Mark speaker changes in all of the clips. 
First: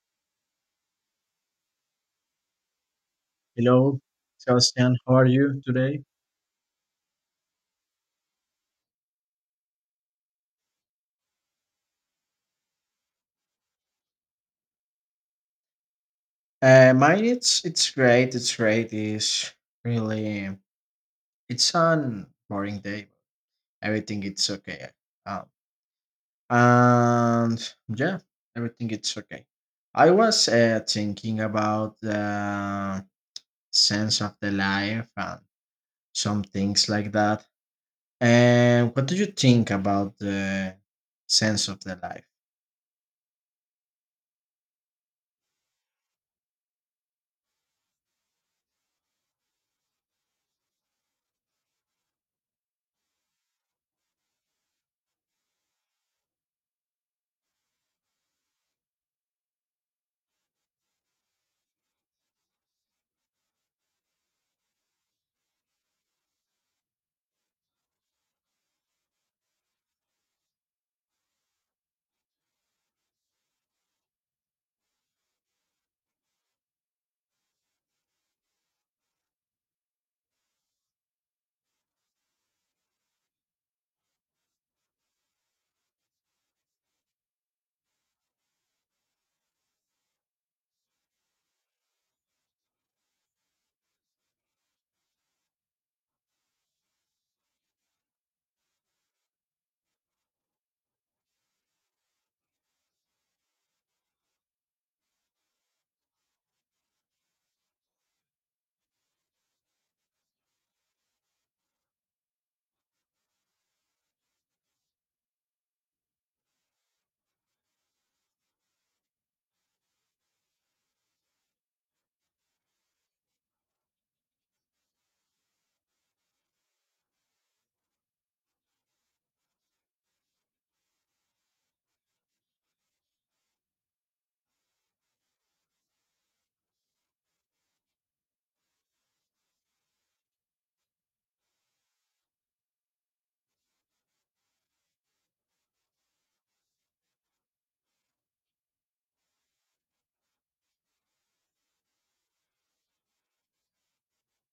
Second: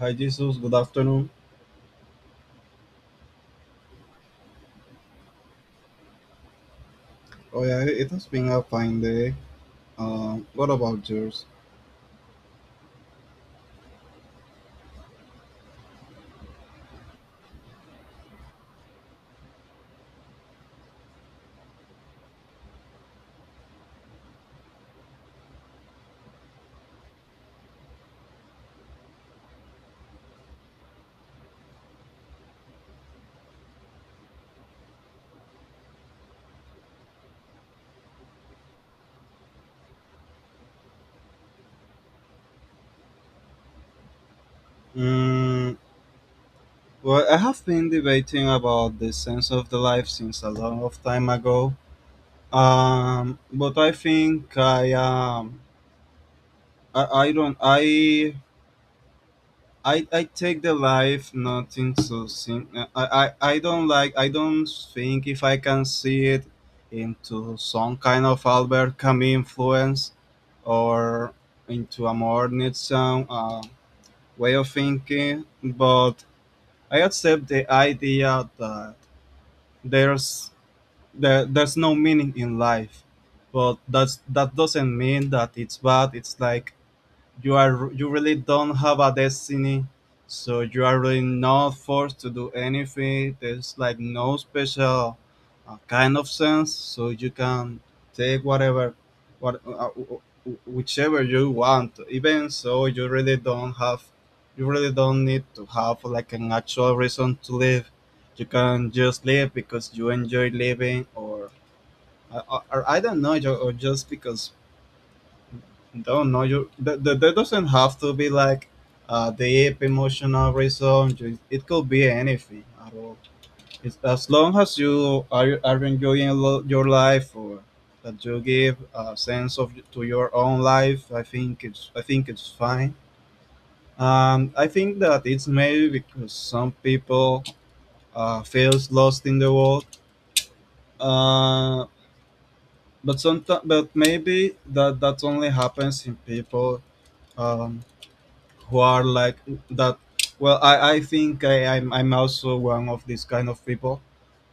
Speaker 1: Hi Jesus, good afternoon.
Speaker 2: Hello, Sebastian. How are you today?
Speaker 1: Oh yeah, it has been a fine day. What about yours?
Speaker 2: Mine, it's great. It's great. It's really, it's an boring day. Everything it's okay. Um, and yeah, everything it's okay. I was thinking about the sense of the life and some things like that. And what do you think about the sense of the life?
Speaker 1: Mm, well, I have been debating about the sense of the life since a long of time ago. But I think I don't I take the life nothing I don't like I don't think if I can see it into some kind of Albert Camus influence or into a more Nietzschean way of thinking, but I accept the idea that there's there's no meaning in life, but that doesn't mean that it's bad. It's like you really don't have a destiny, so you are really not forced to do anything. There's like no special kind of sense, so you can take whatever what whichever you want. Even so, you really don't have, you really don't need to have like an actual reason to live. You can just live because you enjoy living or or I don't know, or just because, don't know you. That doesn't have to be like a deep emotional reason. It could be anything at all. It's, as long as you are enjoying your life or that you give a sense of to your own life, I think it's fine. I think that it's maybe because some people feels lost in the world. Uh, but sometimes, but maybe that only happens in people um, who are like that. I think I'm also one of these kind of people,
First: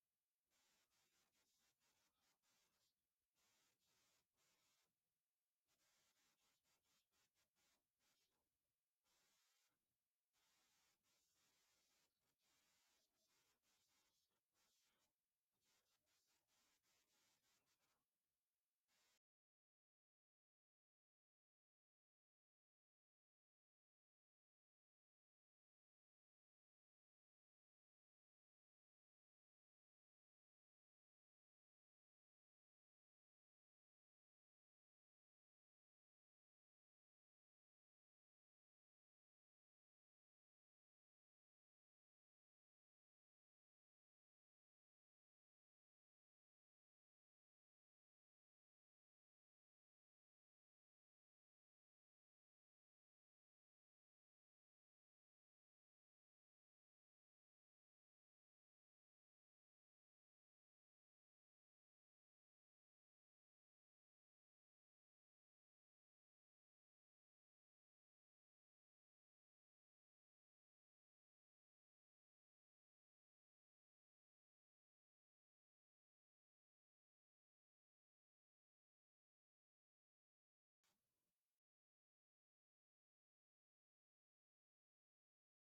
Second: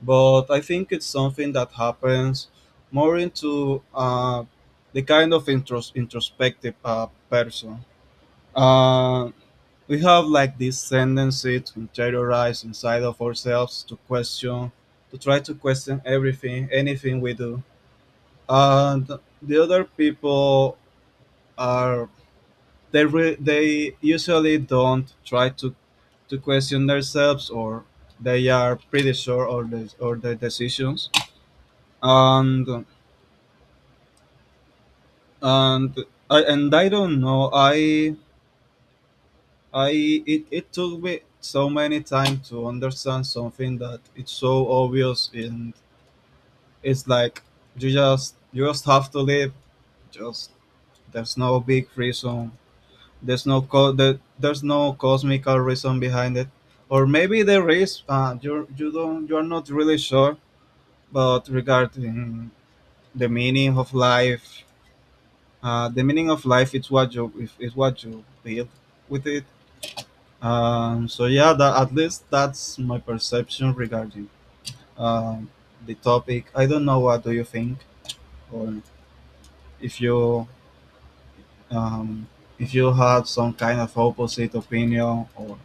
Speaker 1: but I think it's something that happens more into the kind of introspective person. uh, we have like this tendency to interiorize inside of ourselves, to question, to try to question everything, anything we do. And the other people are, they usually don't try to question themselves, or they are pretty sure of the or their decisions. And and I, and I don't know I It took me so many time to understand something that it's so obvious. And it's like you just have to live. Just, there's no big reason. There's no cosmical reason behind it, or maybe there is. You, you don't you're not really sure. But regarding the meaning of life, the meaning of life is what you if is what you build with it. So yeah, that, at least that's my perception regarding, um, the topic. I don't know, what do you think? Or if you, um, if you had some kind of opposite opinion, or,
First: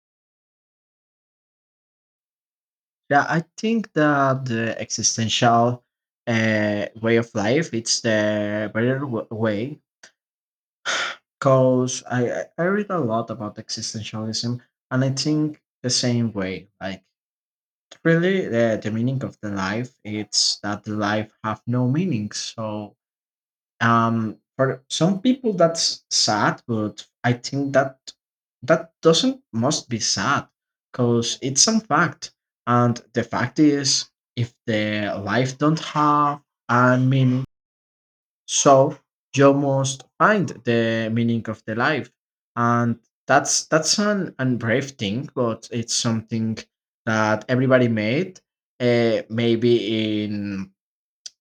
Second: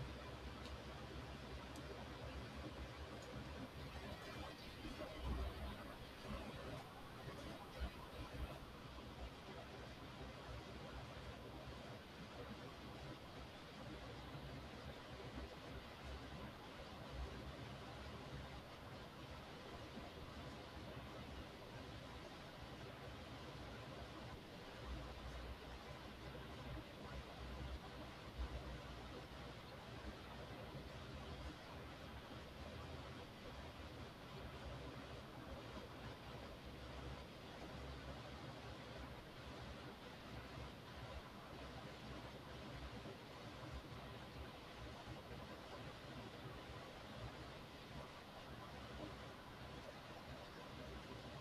Speaker 2: Yeah, I think that the existential way of life it's the better way because I read a lot about existentialism and I think the same way. Like really, the meaning of the life it's that the life have no meaning. So for some people that's sad, but I think that that doesn't must be sad because it's a fact. And the fact is, if the life don't have a meaning, so you must find the meaning of the life. And that's an brave thing, but it's something that everybody made. Uh, maybe in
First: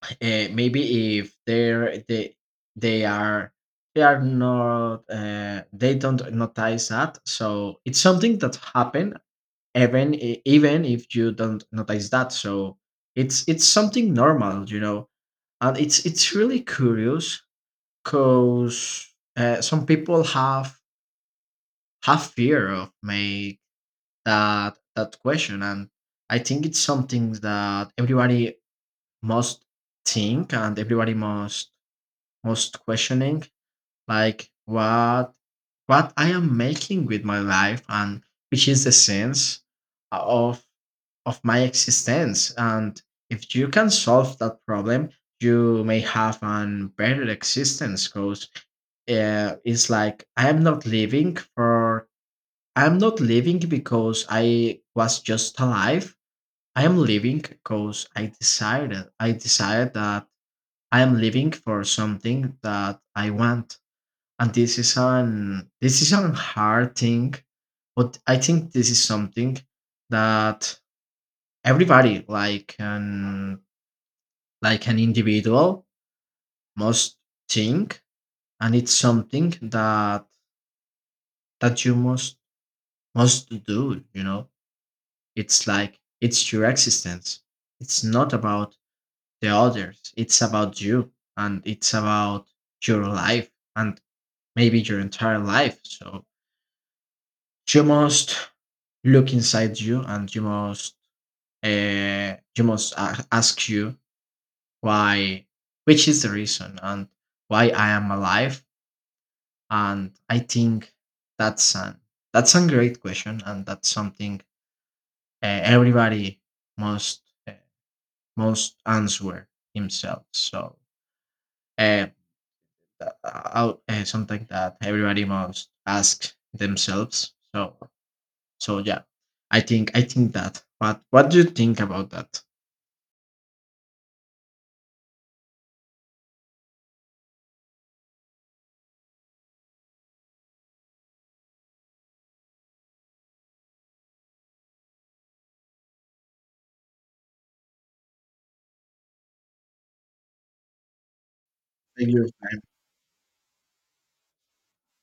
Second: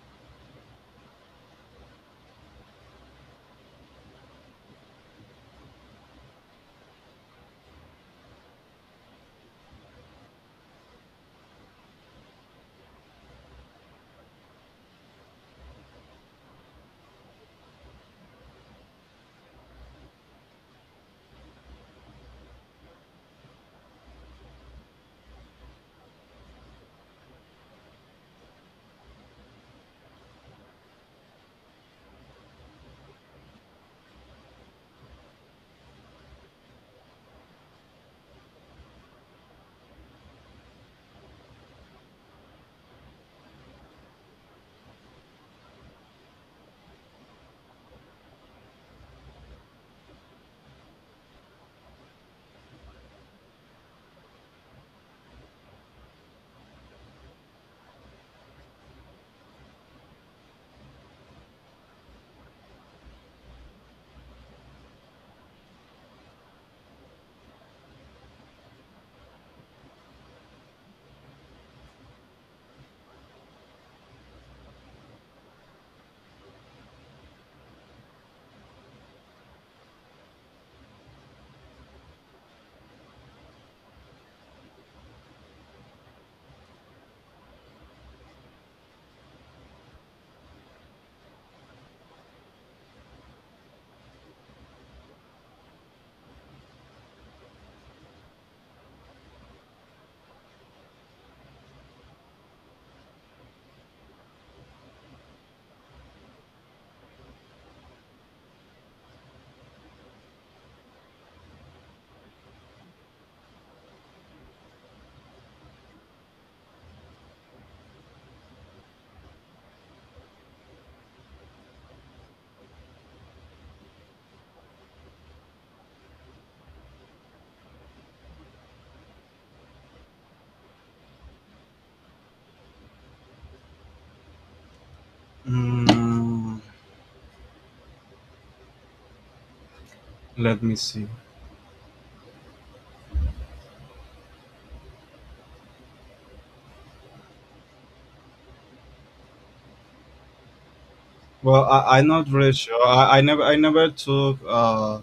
Speaker 2: Maybe if they are they are not they don't notice that so it's something that happened even even if you don't notice that so it's something normal and it's really curious because some people have fear of make that question and I think it's something that everybody must think and everybody must most questioning, like what I am making with my life and which is the sense of of my existence. And if you can solve that problem, you may have an better existence because it's like I'm not living because I was just alive. I am living because I decided that I am living for something that I want and this is an, this is a hard thing but I think this is something that everybody like an individual must think and it's something that you must do. It's like it's your existence, it's not about the others, it's about you, and it's about your life and maybe your entire life, so you must look inside you and you must ask you why, which is the reason and why I am alive. And I think that's an that's a great question and that's something everybody must uh, must answer himself. Uh, Something that everybody must ask themselves so yeah, I think that. But what do you think about that?
Speaker 1: mm, let me see. Well, I'm
Speaker 2: Thank you.
Speaker 1: not really sure. I never took uh,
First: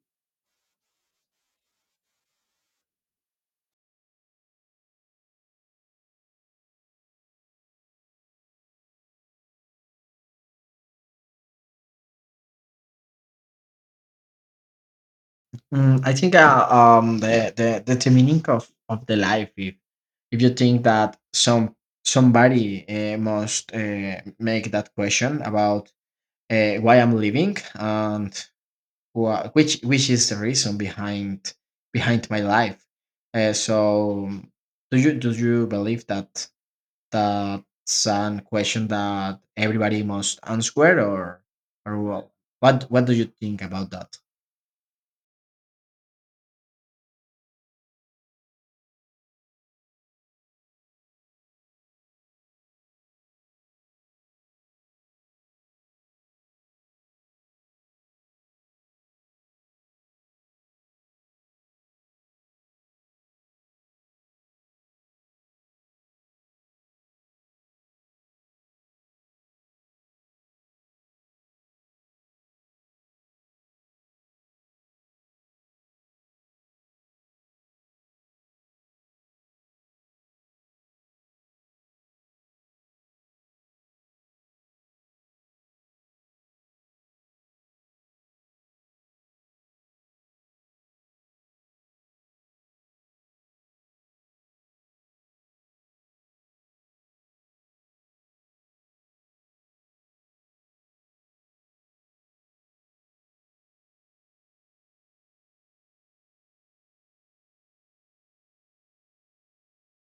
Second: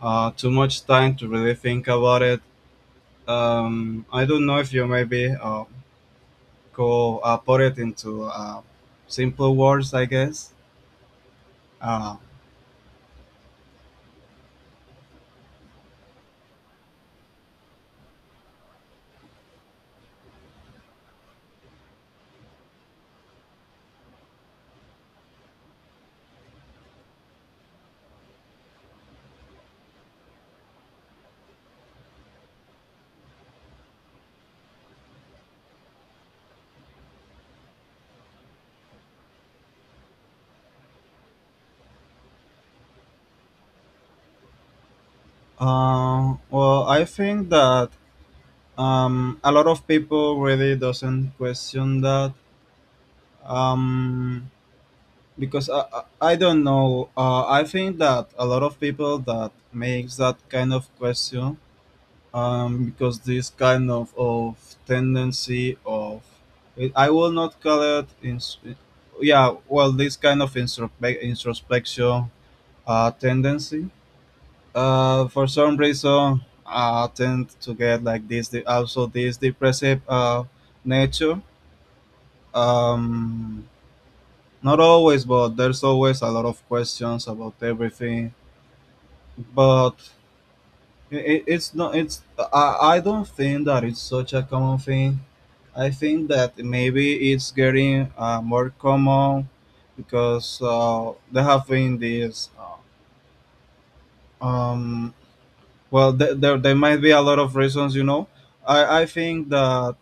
Speaker 1: uh, too much time to really think about it. I don't know if you maybe go put it into simple words, I guess. Uh,
Speaker 2: I think the meaning of the life, if you think that somebody must make that question about why I'm living and which is the reason behind my life. So do you believe that that's an question that everybody must answer, or what what do you think about that?
Speaker 1: well, I think that a lot of people really doesn't question that, um, because I don't know. I think that a lot of people that makes that kind of question, because this kind of tendency of, I will not call it, this kind of introspection tendency. For some reason, I tend to get like this de- also this depressive nature. um, Not always, but there's always a lot of questions about everything. But it's not. It's, I don't think that it's such a common thing. I think that maybe it's getting more common, because there have been these. Uh, um. Well, there, there there might be a lot of reasons. You know, I think that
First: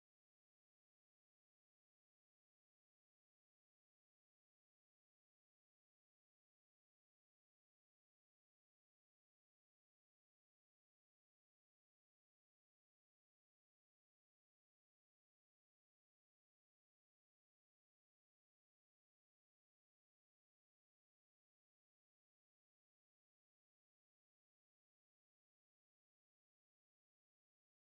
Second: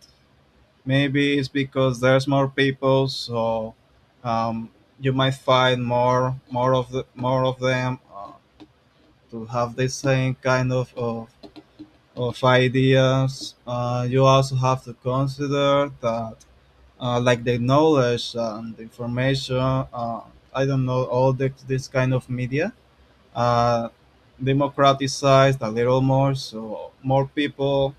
Speaker 1: maybe it's because there's more people, so um you might find more of them to have the same kind of ideas. Uh, you also have to consider that, Like the knowledge and the information, I don't know, all this kind of media uh, democratized a little more, so more people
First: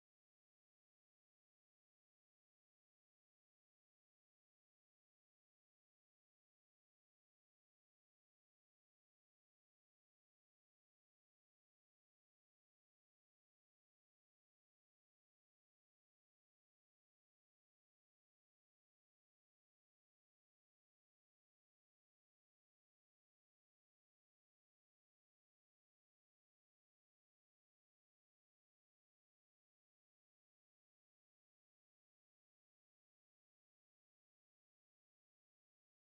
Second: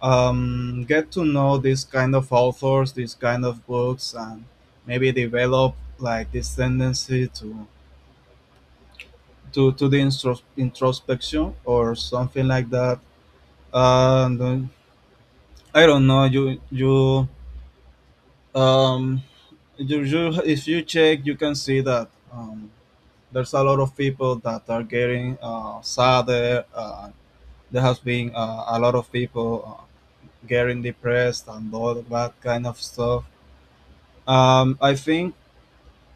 Speaker 1: get to know this kind of authors, these kind of books, and maybe develop like this tendency to the introspection or something like that. And I don't know. Um you, if you check, you can see that there's a lot of people that are getting sadder. There has been a lot of people getting depressed and all that kind of stuff. I think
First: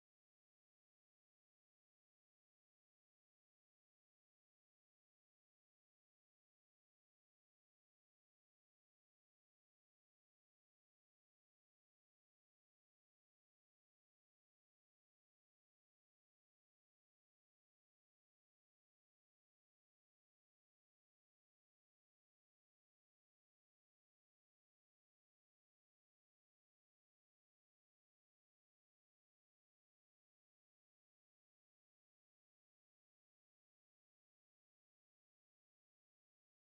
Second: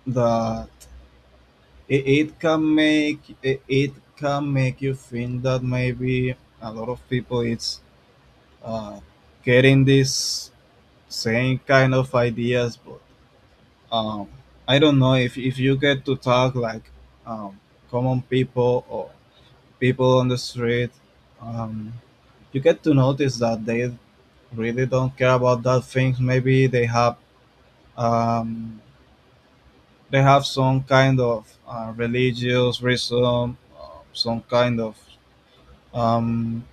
Speaker 1: that it can make, it can make you think that maybe a lot of people it's uh getting this same kind of ideas. But um, I don't know, if you get to talk like um, common people or people on the street, um, you get to notice that they really don't care about that things. Maybe um, they have some kind of religious reason, some kind of, um,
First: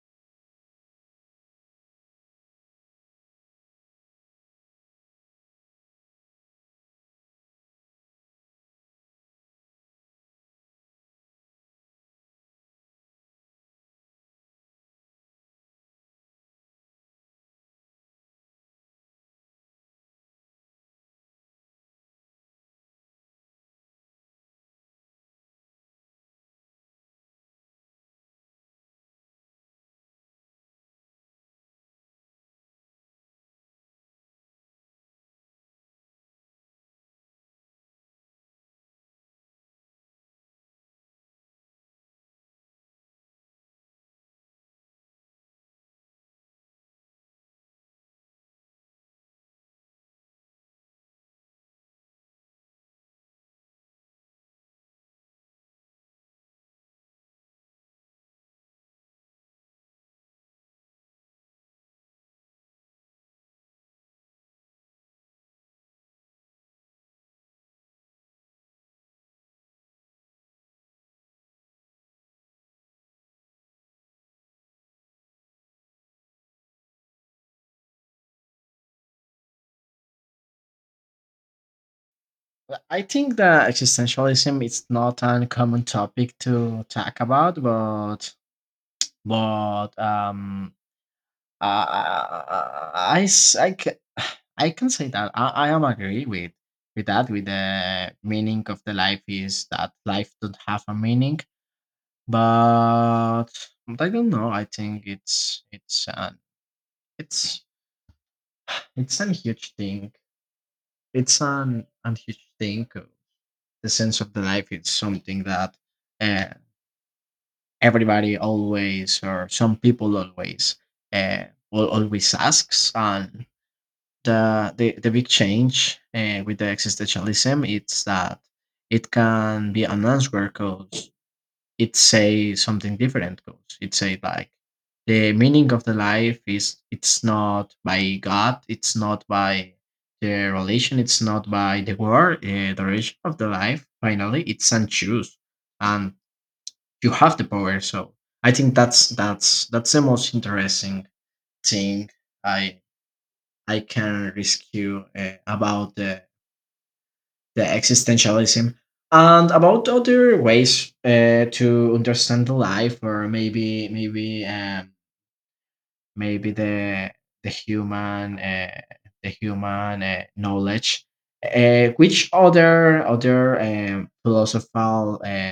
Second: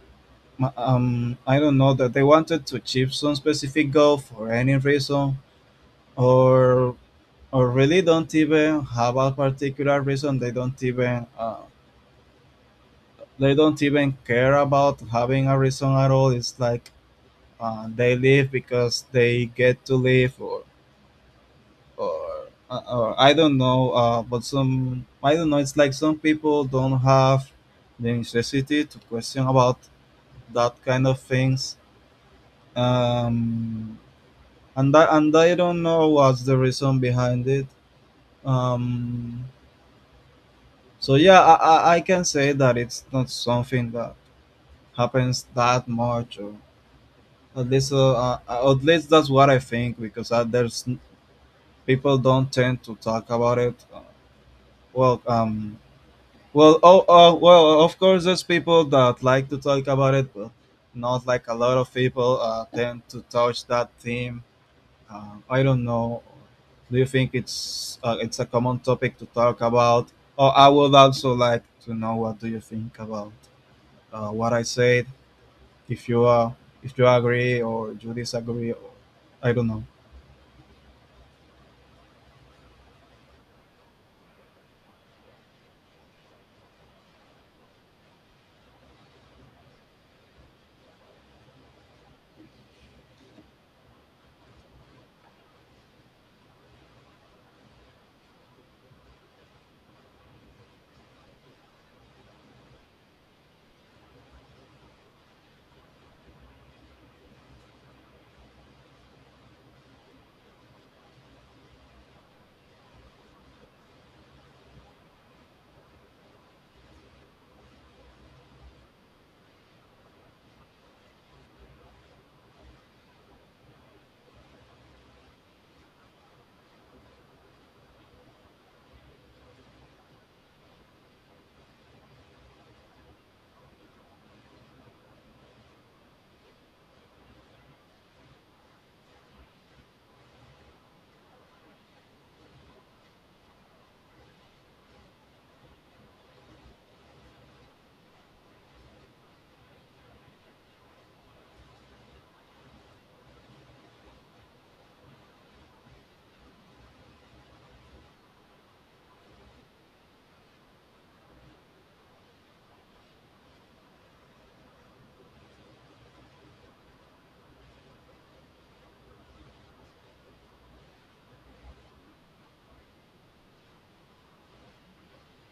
Speaker 1: I don't know, that they wanted to achieve some specific goal for any reason, or or really don't even have a particular reason. They don't even they don't even care about having a reason at all. It's like they live because they get to live, or I don't know. But some, I don't know, it's like some people don't have the necessity to question about that kind of things. Um, and that, and i don't know what's the reason behind it. um, So yeah, I can say that it's not something that happens that much, or at least uh, at least that's what I think, because people don't tend to talk about it. Well, um, well, of course, there's people that like to talk about it, but not like a lot of people tend to touch that theme. I don't know, do you think it's a common topic to talk about? Or I would also like to know what do you think about what I said. If you are, if you agree or you disagree, or, I don't know.
Speaker 2: Well, I think that existentialism is not an common topic to talk about, but I I, s- I ca- I can say that I am agree with that, with the meaning of the life is that life don't have a meaning, but but I don't know. I think it's it's a huge thing. It's an huge thing. The sense of the life is something that. eh, Everybody always, or some people always uh, will always asks, and the big change with the existentialism it's that it can be an answer because it say something different, because it say like the meaning of the life is it's not by God, it's not by the relation, it's not by the word, the relation of the life finally it's and choose, and you have the power. So I think that's the most interesting thing I I can rescue about the existentialism and about other ways to understand the life, or maybe the human, knowledge. Which other philosophical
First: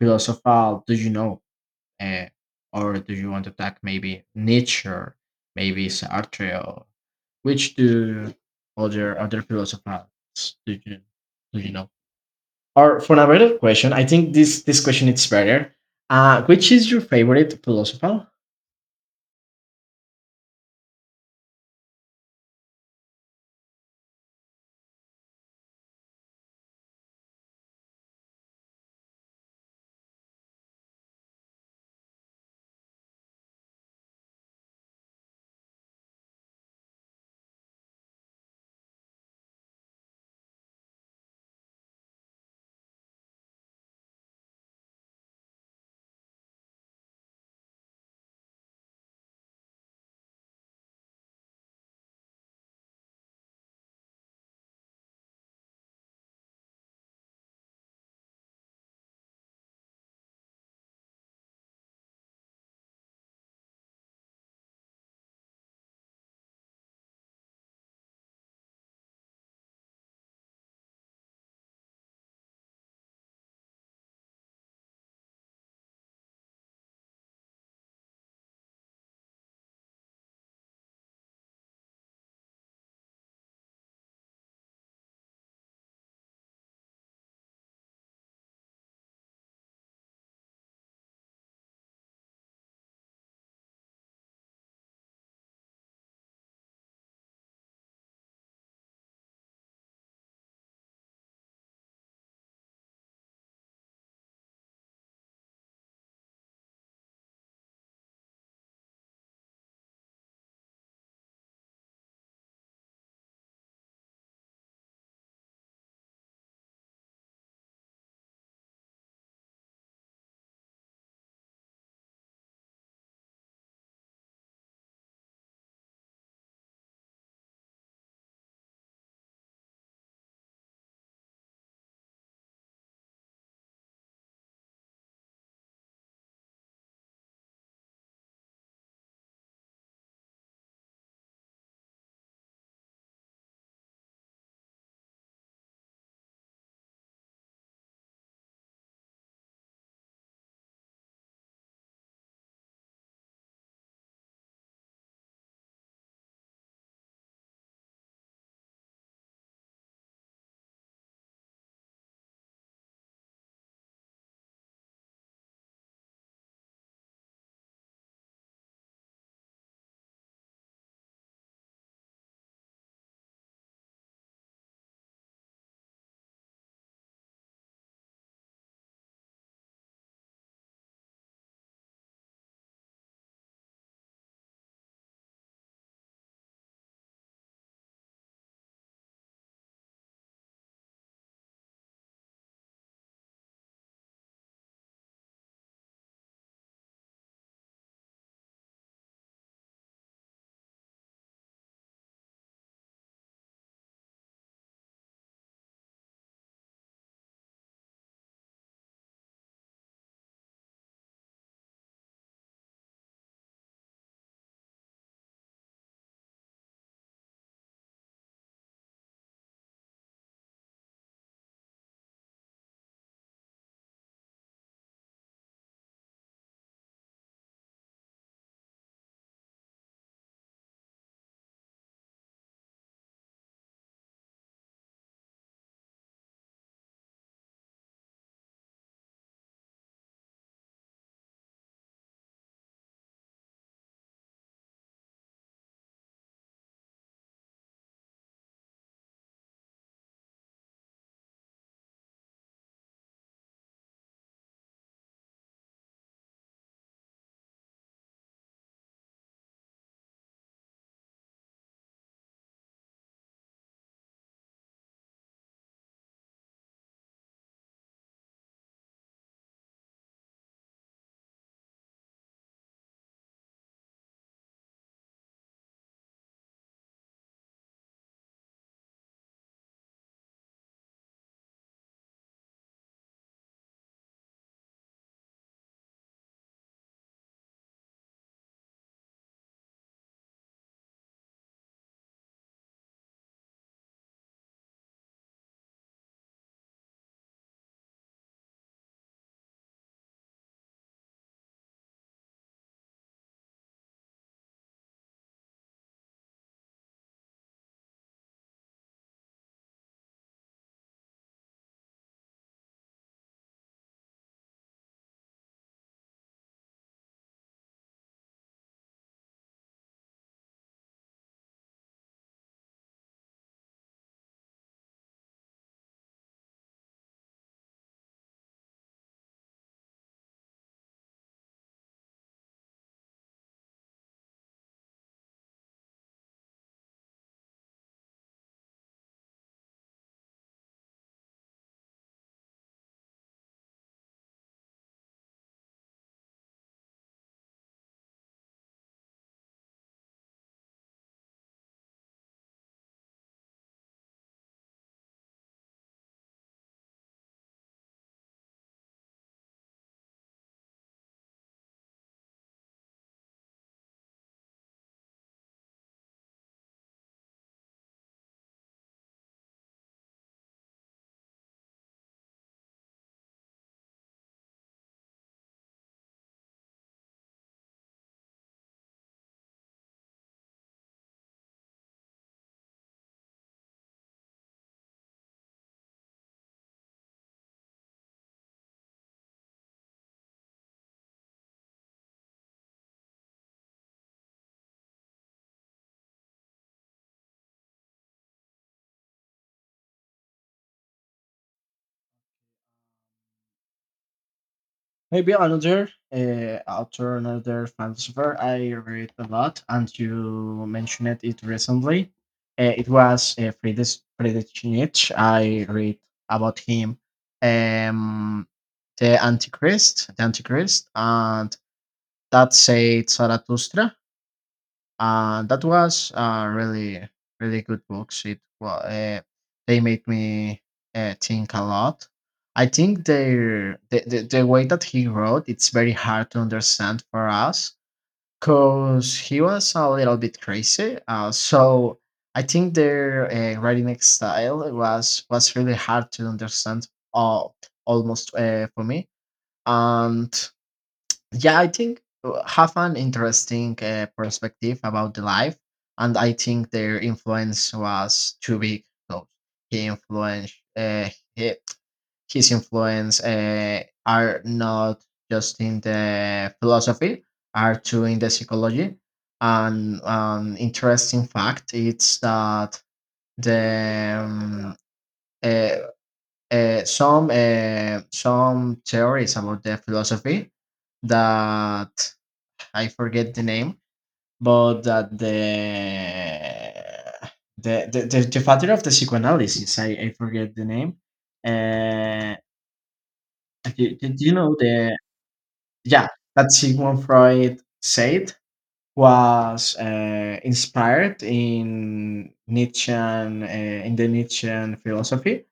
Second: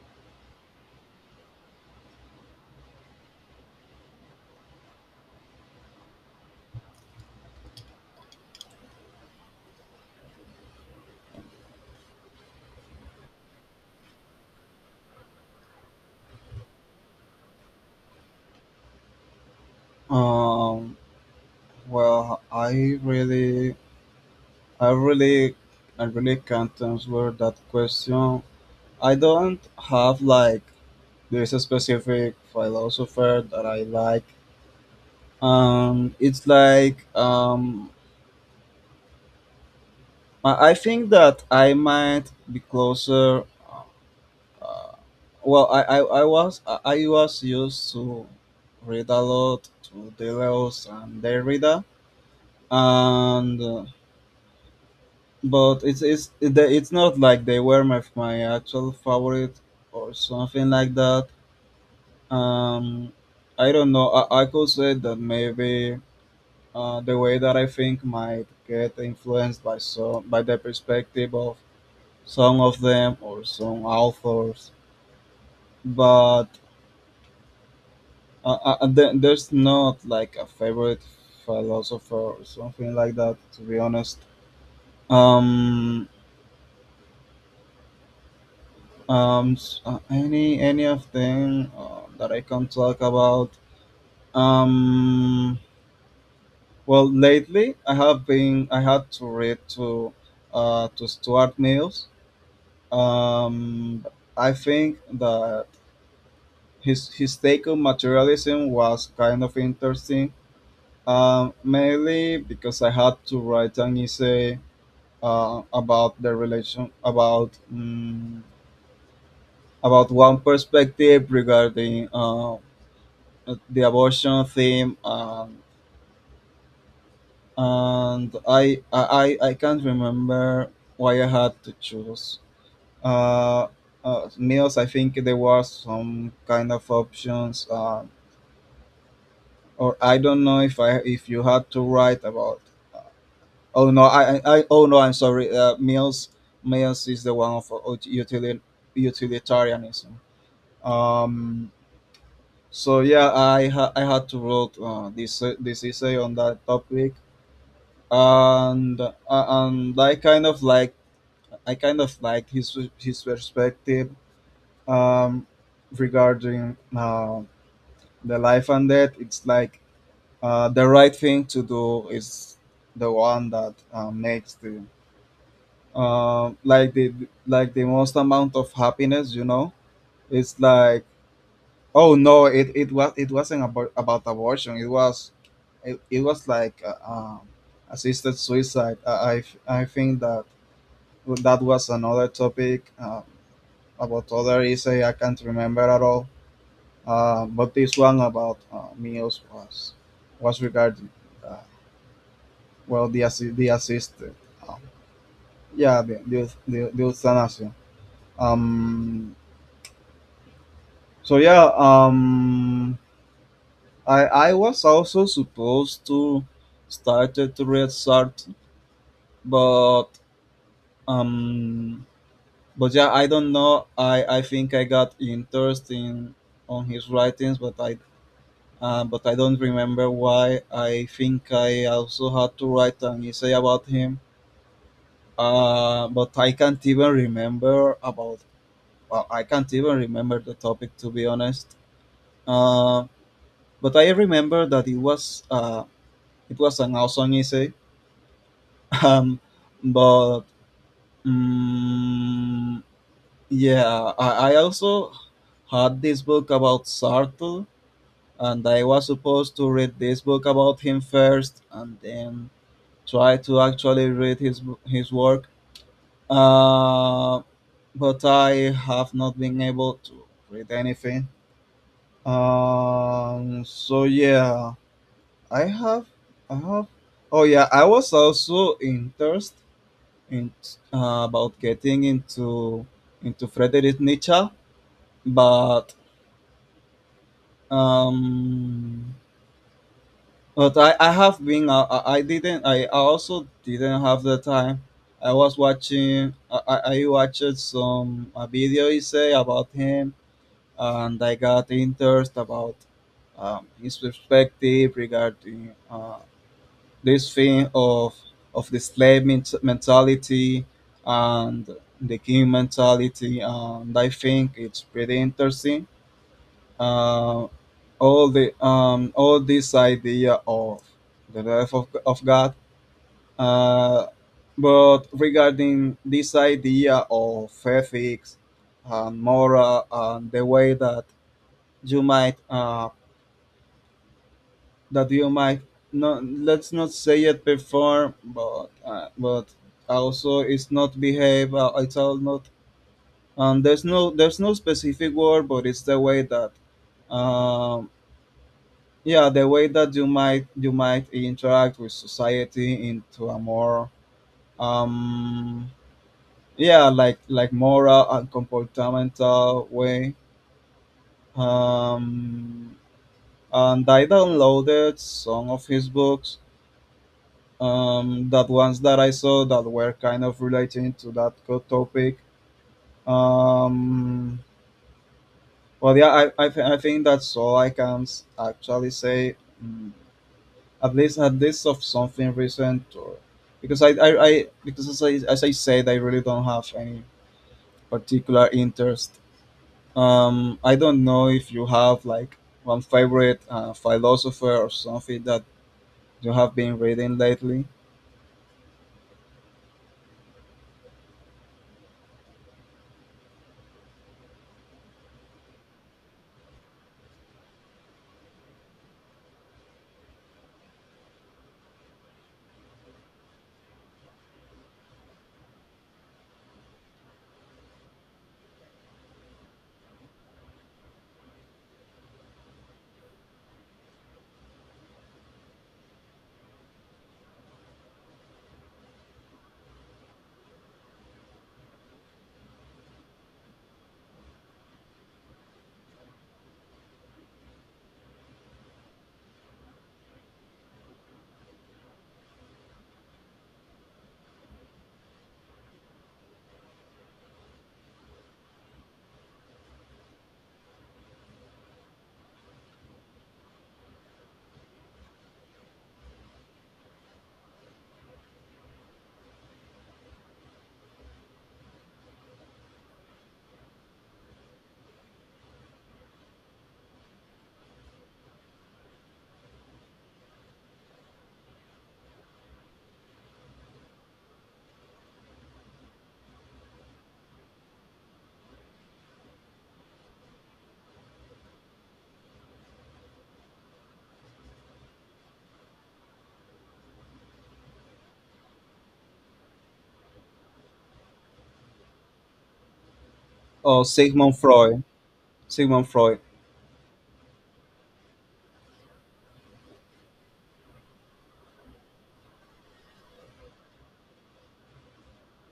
Speaker 2: philosophical do you know? uh, or do you want to attack maybe nature, maybe Sartre, or which do other philosophers do you do you know? Or for another question, I think this question is better. Which is your favorite philosopher?
Speaker 1: Um, well, I really, I really can't answer that question. I don't have like this specific philosopher that I like. It's like I think that I might be closer. Uh, I was used to read a lot to Deleuze and Derrida, and but it's not like they were my my actual favorite or something like that. Um, I don't know, I could say that maybe the way that I think might get influenced by some by the perspective of some of them or some authors, but there's not like a favorite philosopher or something like that. To be honest, um, any of them that I can talk about. Um, well, lately I have been I had to read to Stuart Mills. Um, I think that his take on materialism was kind of interesting. Mainly because I had to write an essay about the relation about about one perspective regarding the abortion theme. And I i can't remember why I had to choose uh, meals. I think there was some kind of options, or I don't know if I if you had to write about. Oh no, oh no, I'm sorry. Meals, meals is the one of utilitarianism. Um, so yeah, I had to wrote this essay on that topic. And I kind of like I kind of liked his perspective um, regarding the life and death. It's like the right thing to do is the one that makes the uh, like the like the most amount of happiness. You know, it's like, oh no, it was, it wasn't about abortion. It was, it was like assisted suicide. I think that that was another topic about other essay. I can't remember at all. But this one about meals was regarding uh, well, the the assisted, um, yeah, the the euthanasia. Um, so yeah, I was also supposed to started to read Sartre, but um but yeah, I don't know. I think I got interested in on his writings, but I don't remember why. I think I also had to write an essay about him. But I can't even remember about. Well, I can't even remember the topic, to be honest. Uh, but I remember that it was an awesome essay. Um, but mm yeah, I also had this book about Sartre, and I was supposed to read this book about him first and then try to actually read his work. Uh, but I have not been able to read anything. So yeah, I have, I have. Oh yeah, I was also interested in about getting into Friedrich Nietzsche, but um, but I have been uh, I also didn't have the time. I was watching I watched some a video essay about him, and I got interest about his perspective regarding this thing of the slave mentality and the king mentality, and I think it's pretty interesting. Um, all the all this idea of the wrath of God. Uh, but regarding this idea of ethics and moral and the way that you might that you might not, let's not say it perform, but also it's not behave, it's all not there's no specific word, but it's the way that um, yeah, the way that you might interact with society into a more um yeah, like moral and comportamental way. um and I downloaded some of his books, that ones that I saw that were kind of relating to that topic. um but yeah, I think that's all I can actually say. Mm, at least, of something recent. Or because I because as I said, I really don't have any particular interest. I don't know if you have like one favorite philosopher or something that you have been reading lately.
Speaker 2: Maybe another author, another philosopher I read a lot, and you mentioned it recently. It was Friedrich Nietzsche. I read about him, um, the Antichrist, and that said Zarathustra. That was a really really good books. It well, they made me think a lot. I think their the way that he wrote, it's very hard to understand for us because he was a little bit crazy. So I think their writing style was really hard to understand. All almost for me. And yeah, I think have an interesting perspective about the life, and I think their influence was too big. So he influenced, he, his influence, are not just in the philosophy, are too in the psychology. And an interesting fact it's that the uh, some theories about the philosophy, that I forget the name, but that the father of the psychoanalysis, I forget the name. Uh,
Speaker 1: Oh,
Speaker 2: do, you
Speaker 1: Sigmund
Speaker 2: know
Speaker 1: Freud,
Speaker 2: the
Speaker 1: Sigmund
Speaker 2: Yeah,
Speaker 1: Freud.
Speaker 2: that Sigmund Freud said was inspired in Nietzschean in the Nietzschean philosophy.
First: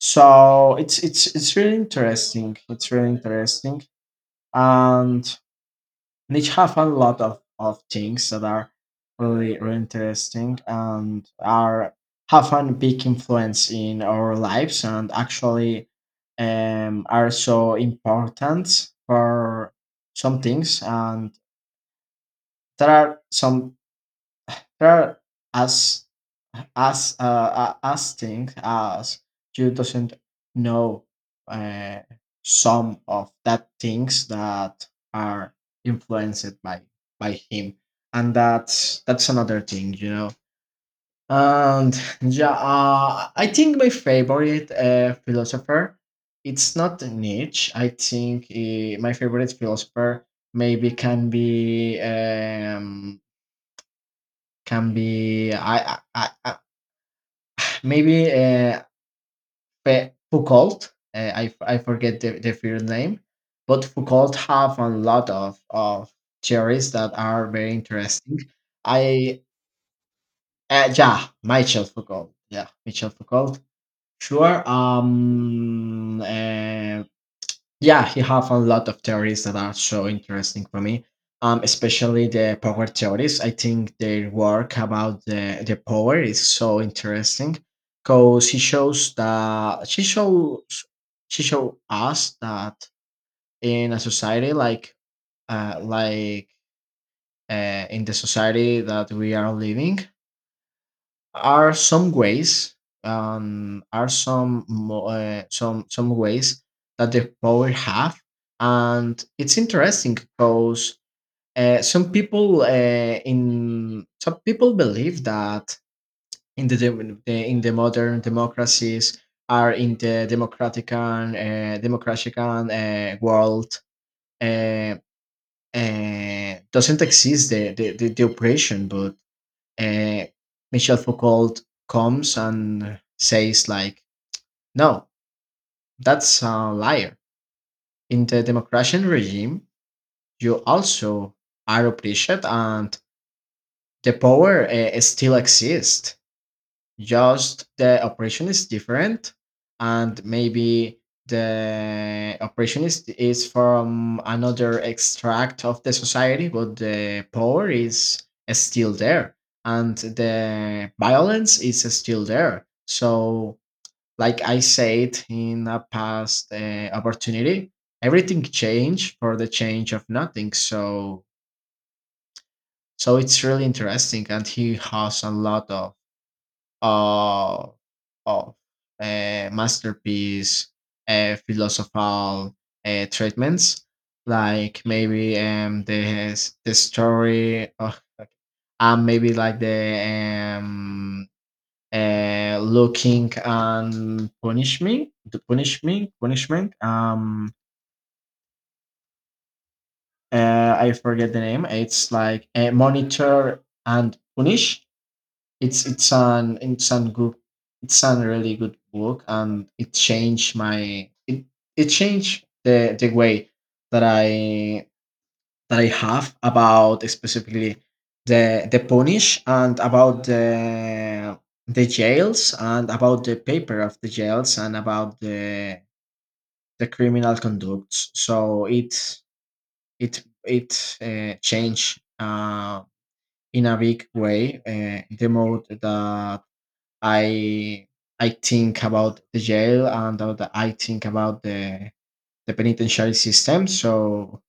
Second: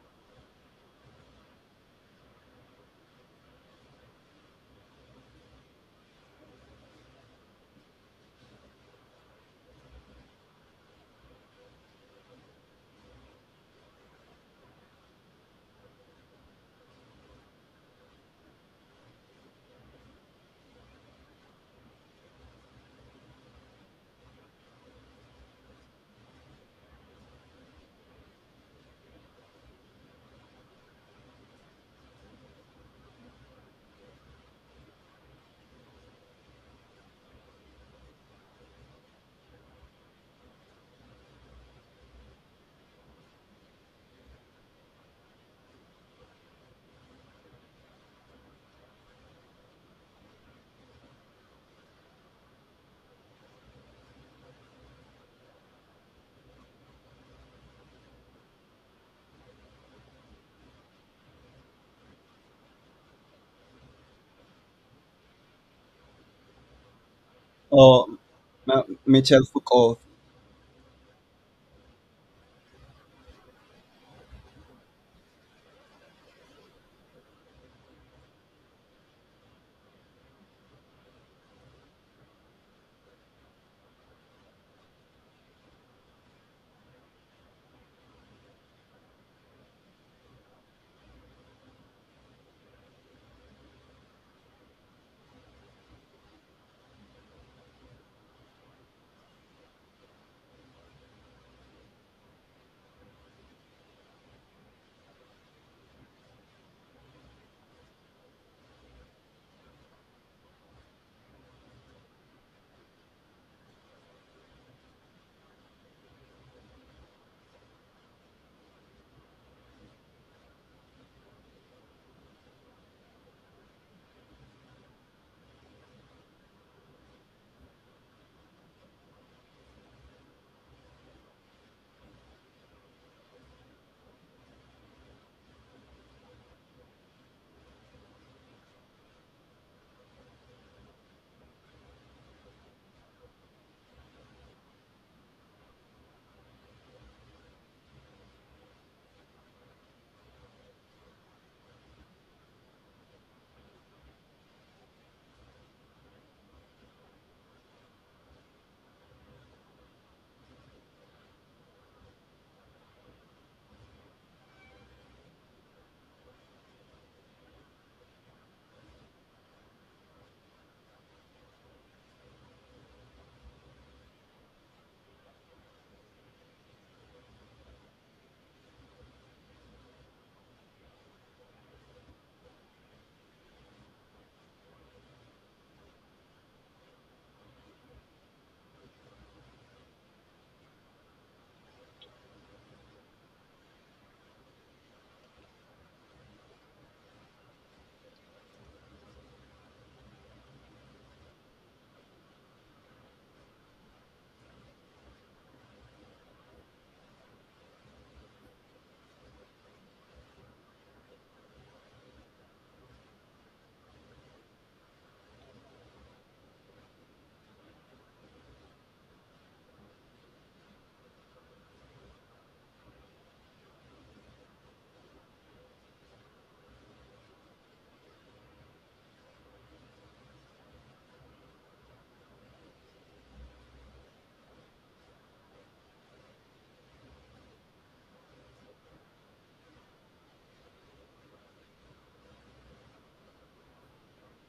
Speaker 2: So it's really interesting. It's really interesting, and and it have a lot of things that are really, really interesting, and are have a big influence in our lives, and actually are so important for some things. And there are some, they're as as asking as you doesn't know, uh, some of that things that are influenced by him, and that's another thing. And yeah, I think my favorite philosopher, it's not Nietzsche. I think my favorite philosopher maybe can be, can be I Maybe uh, Foucault. I forget the first name, but Foucault have a lot of theories that are very
Speaker 1: Oh,
Speaker 2: interesting. I
Speaker 1: Michel Foucault.
Speaker 2: yeah, Michel Foucault. Yeah, Michel Foucault. Sure. Yeah, he have a lot of theories that are so interesting for me. Especially the power theories. I think their work about the power is so interesting because he shows that she shows she show us that in a society like, uh, like in the society that we are living, are some ways, are some mo- some ways that the power have. And it's interesting because uh, some people uh, some people believe that in the modern democracies, are in the democratic and democratic and world, uh, doesn't exist the oppression. But uh, Michel Foucault comes and says like, no, that's a liar. In the democratic regime, you also are oppressed, and the power still exists. Just the operation is different, and maybe the operation is from another extract of the society, but the power is still there, and the violence is still there. So, like I said in a past opportunity, everything changed for the change of nothing. so it's really interesting, and he has a lot of of masterpiece philosophical treatments, like maybe the, the story of, and maybe like the looking and punishment, the punishment. I forget the name. It's like monitor and punish. It's it's an it's an good it's an really good book, and it changed the way that I that I have about, specifically, the punish, and about the jails, and about the paper of the jails, and about the criminal conducts. So it changed in a big way the mode that I I think about the jail, and I think about the penitentiary system. So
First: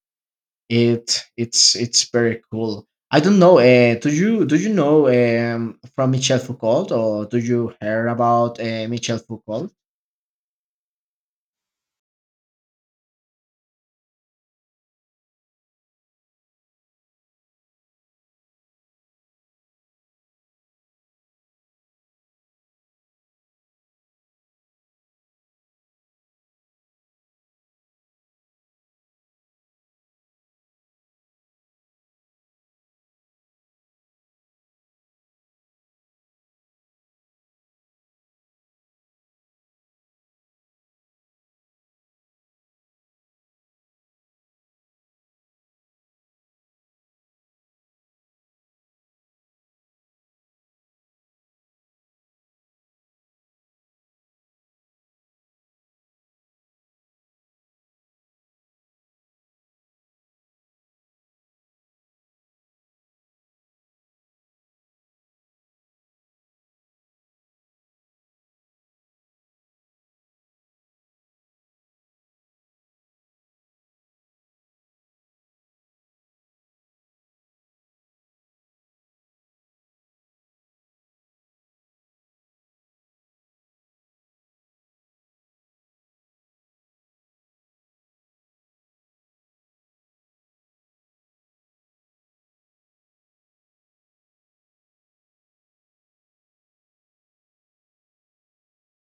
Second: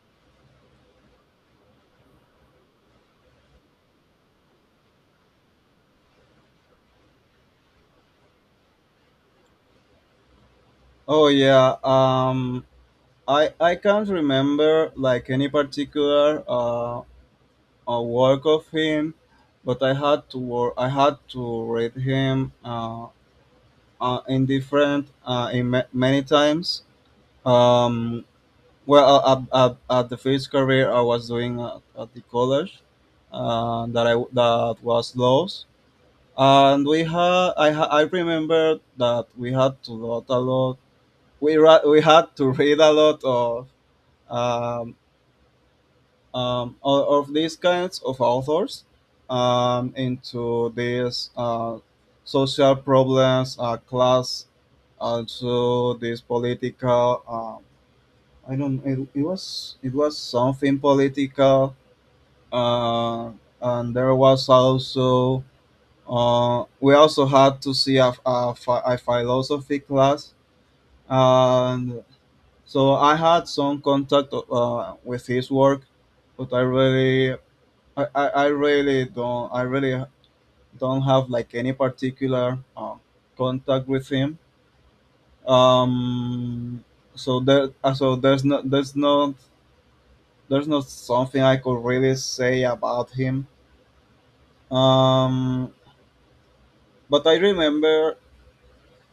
Speaker 2: it's very cool. I don't know. Do you know from Michel Foucault, or do you hear about Michel Foucault?
Speaker 1: Oh yeah. I can't remember like any particular a work of him, but I had to work. I had to read him in different in many times. Um, well, at the first career I was doing at the college, that I that was laws, and we had I remember that we had to lot a lot. We we had to read a lot of um, of these kinds of authors, into these social problems, class, also this political. I don't. It was, it was something political, uh, and there was also we also had to see a, a philosophy class, and so I had some contact with his work, but I really don't, I really don't have like any particular contact with him. Um, so there's no, there's not something I could really say about him. Um, but I remember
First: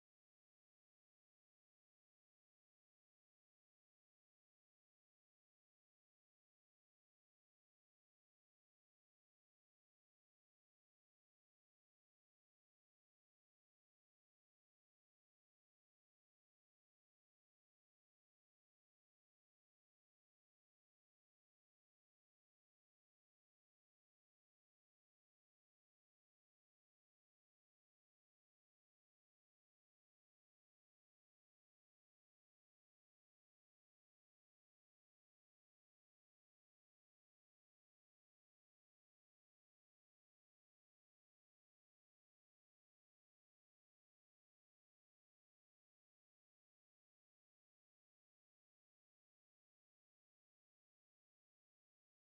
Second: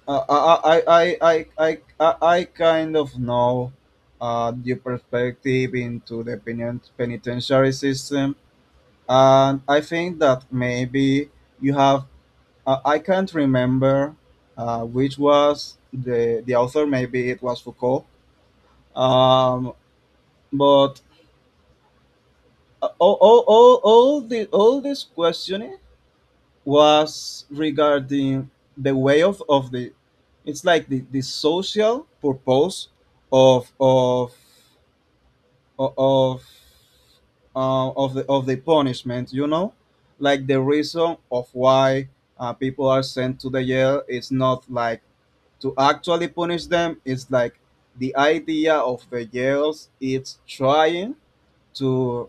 Speaker 1: I kind of know your perspective into the penitentiary system, and I think that maybe you have I can't remember which was the author. Maybe it was Foucault. Um, but all this questioning was regarding the way of the. It's like the social purpose of of of of the of the punishment. You know, like the reason of why people are sent to the jail is not like to actually punish them, is like the idea of the jails. It's trying to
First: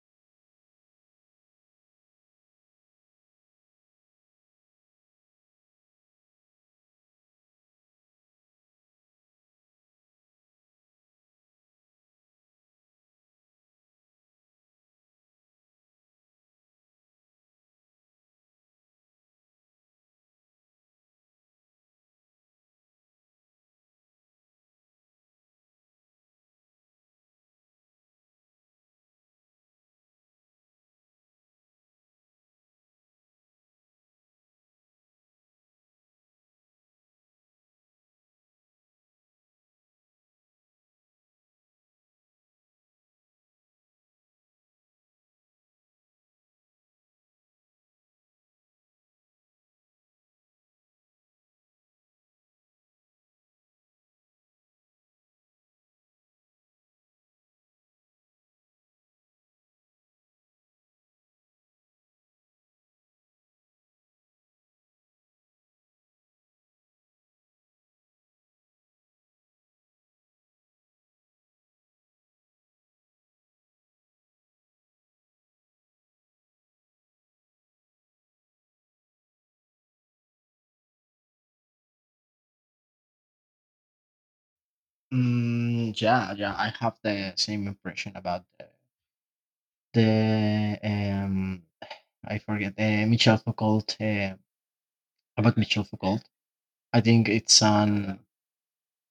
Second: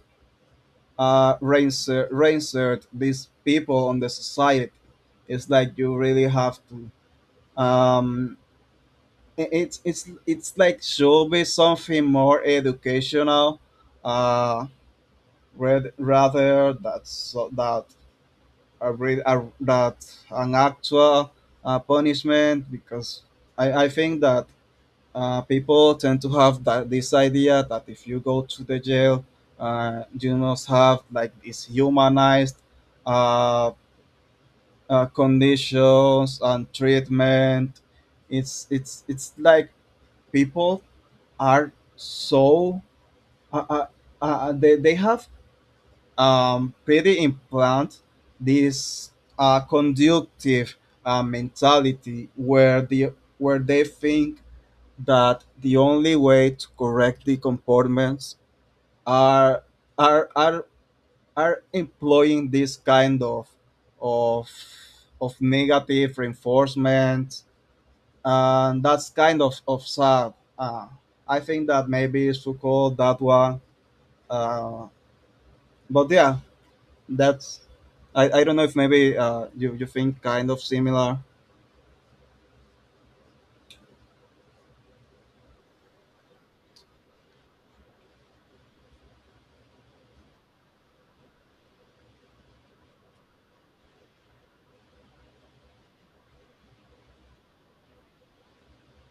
Speaker 1: reinsert these people on the society. It's like you really have to. Um, it's it's like should be something more educational, uh, rather that so that a, re- a that an actual punishment because I think that people tend to have that this idea that if you go to the jail, you must have like this humanized uh, conditions and treatment. It's like people are so uh, uh, they have pretty implant this conductive mentality where they think that the only way to correct the comportments are are are are employing this kind of of of negative reinforcement, and that's kind of sad. uh, I think that maybe it's so called that one. uh, but yeah, that's, I don't know if maybe you think kind of similar.
Speaker 2: Mm, yeah, yeah. I have the same impression about the. I forget Michel Foucault about Michel Foucault. I think it's an,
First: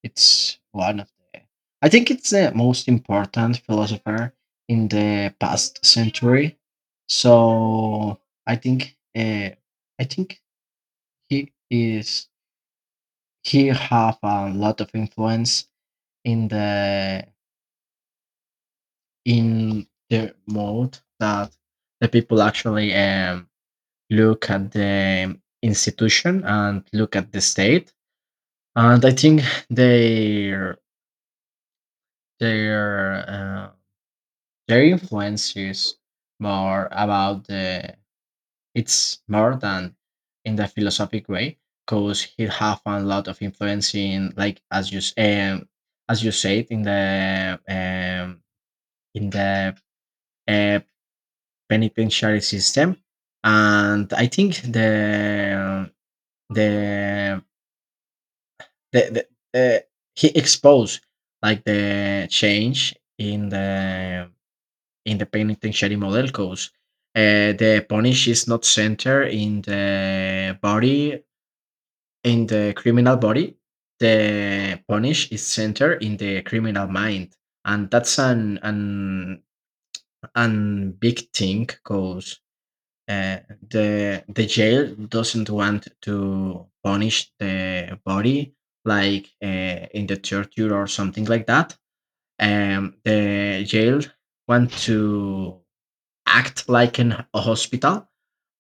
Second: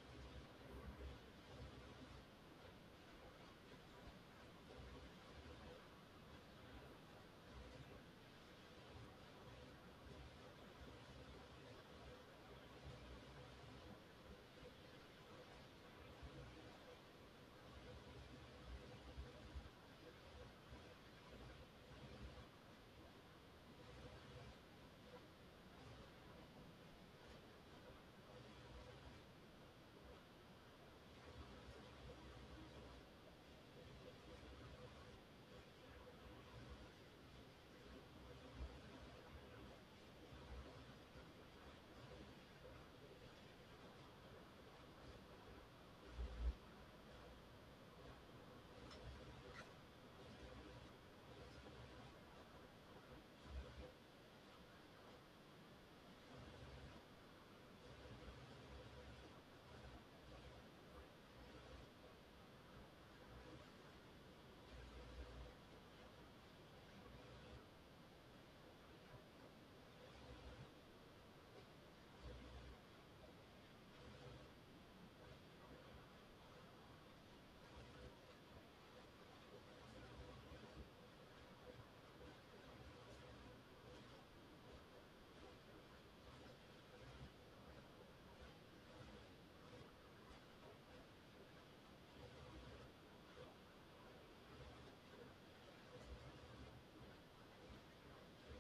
Speaker 2: It's one of the, I think it's the most important philosopher in the past century. So I think, I think he is he have a lot of influence in the in the mode that the people actually look at the institution and look at the state, and I think their their uh, their influence is more about the it's more than in the philosophic way, because he have a lot of influence in, like, as you as you said, in the uh, penitentiary system. And I think the the, the he exposed like the change in the penitentiary model, because the punish is not centered in the body in the criminal body the punish is centered in the criminal mind and that's an and big thing because uh, the jail doesn't want to punish the body like in the torture or something like that. The jail want to act like a hospital,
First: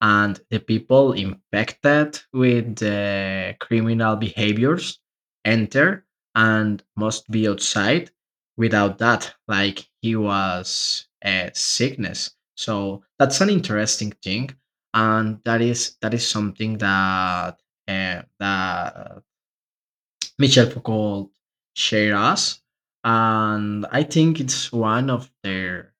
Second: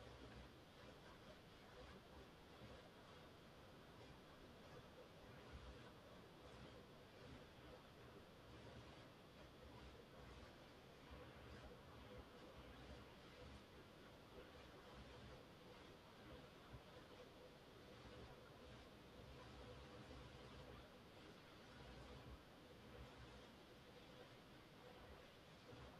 Speaker 2: and the people infected with the criminal behaviors enter and must be outside, without that, like he was a sickness. So that's an interesting thing, and that is something that that Michel Foucault Shiraz, and I think it's one of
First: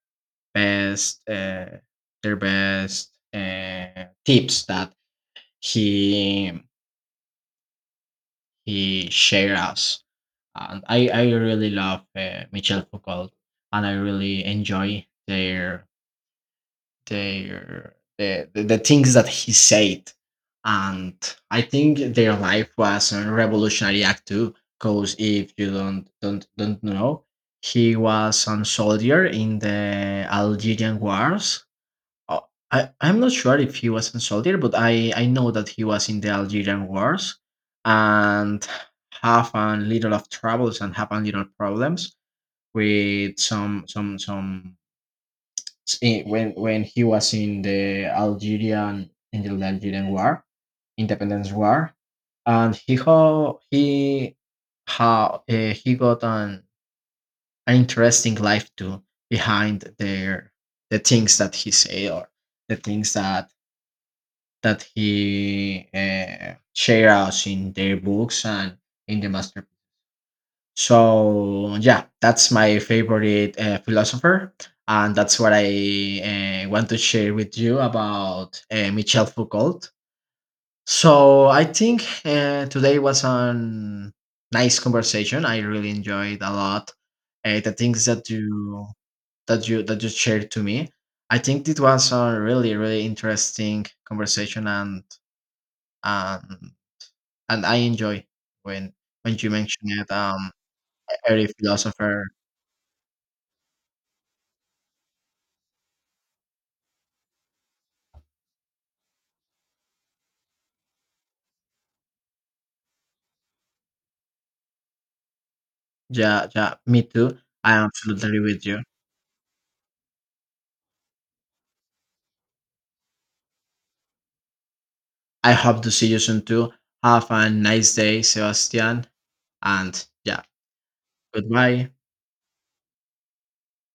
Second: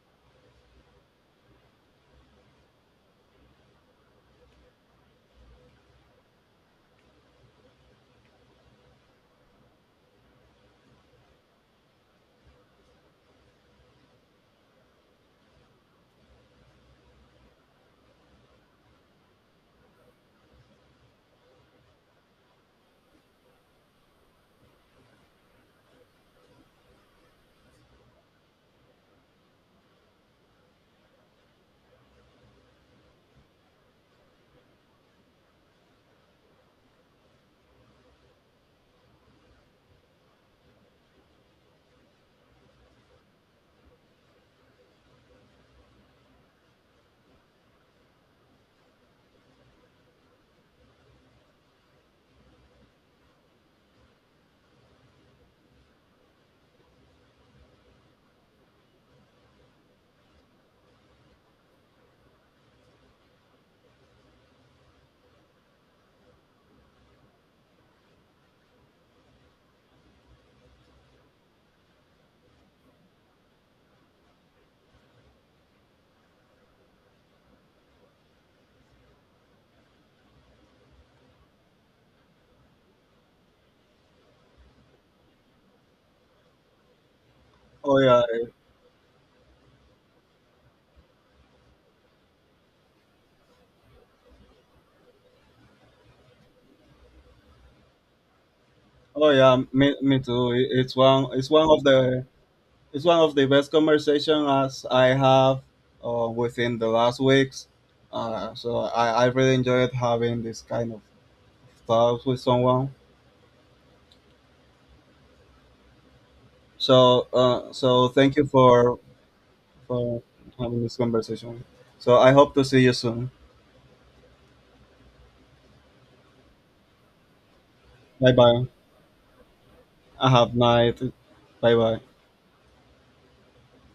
Speaker 2: best uh, their best tips that he he shared us. And I really love Michel Foucault, and I really enjoy their the things that he said. And I think their life was a revolutionary act too, because if you don't know, he was a soldier in the Algerian wars. Oh, I'm not sure if he was a soldier, but i know that he was in the Algerian wars and have a little of troubles and have a little problems with some in, when he was in the Algerian Independence War, and he got an interesting life too behind their, the things that he say, or the things that he share us in their books and in the masterpiece. So yeah, that's my favorite philosopher, and that's what I want to share with you about Michel Foucault. So I think today was a nice conversation. I really enjoyed a lot the
Speaker 1: Oh
Speaker 2: things
Speaker 1: yeah.
Speaker 2: that you that you shared to me. I think it was a really really interesting conversation, and and I enjoy when
Speaker 1: Oh
Speaker 2: when you
Speaker 1: yeah,
Speaker 2: mentioned
Speaker 1: me,
Speaker 2: it,
Speaker 1: me too.
Speaker 2: every
Speaker 1: It's one of the,
Speaker 2: philosopher.
Speaker 1: it's one of the best conversations I have within the last weeks. So I really enjoyed having this kind of talks with someone.
Speaker 2: Yeah, yeah, me
Speaker 1: So
Speaker 2: too. I am
Speaker 1: so thank
Speaker 2: absolutely
Speaker 1: you
Speaker 2: with you.
Speaker 1: for having this conversation. So I hope to see you soon.
Speaker 2: I hope to see you soon too. Have a nice day,
Speaker 1: Bye bye.
Speaker 2: Sebastian. And
Speaker 1: I
Speaker 2: yeah,
Speaker 1: have night. Bye
Speaker 2: goodbye.
Speaker 1: bye.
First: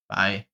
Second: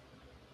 Speaker 2: Bye.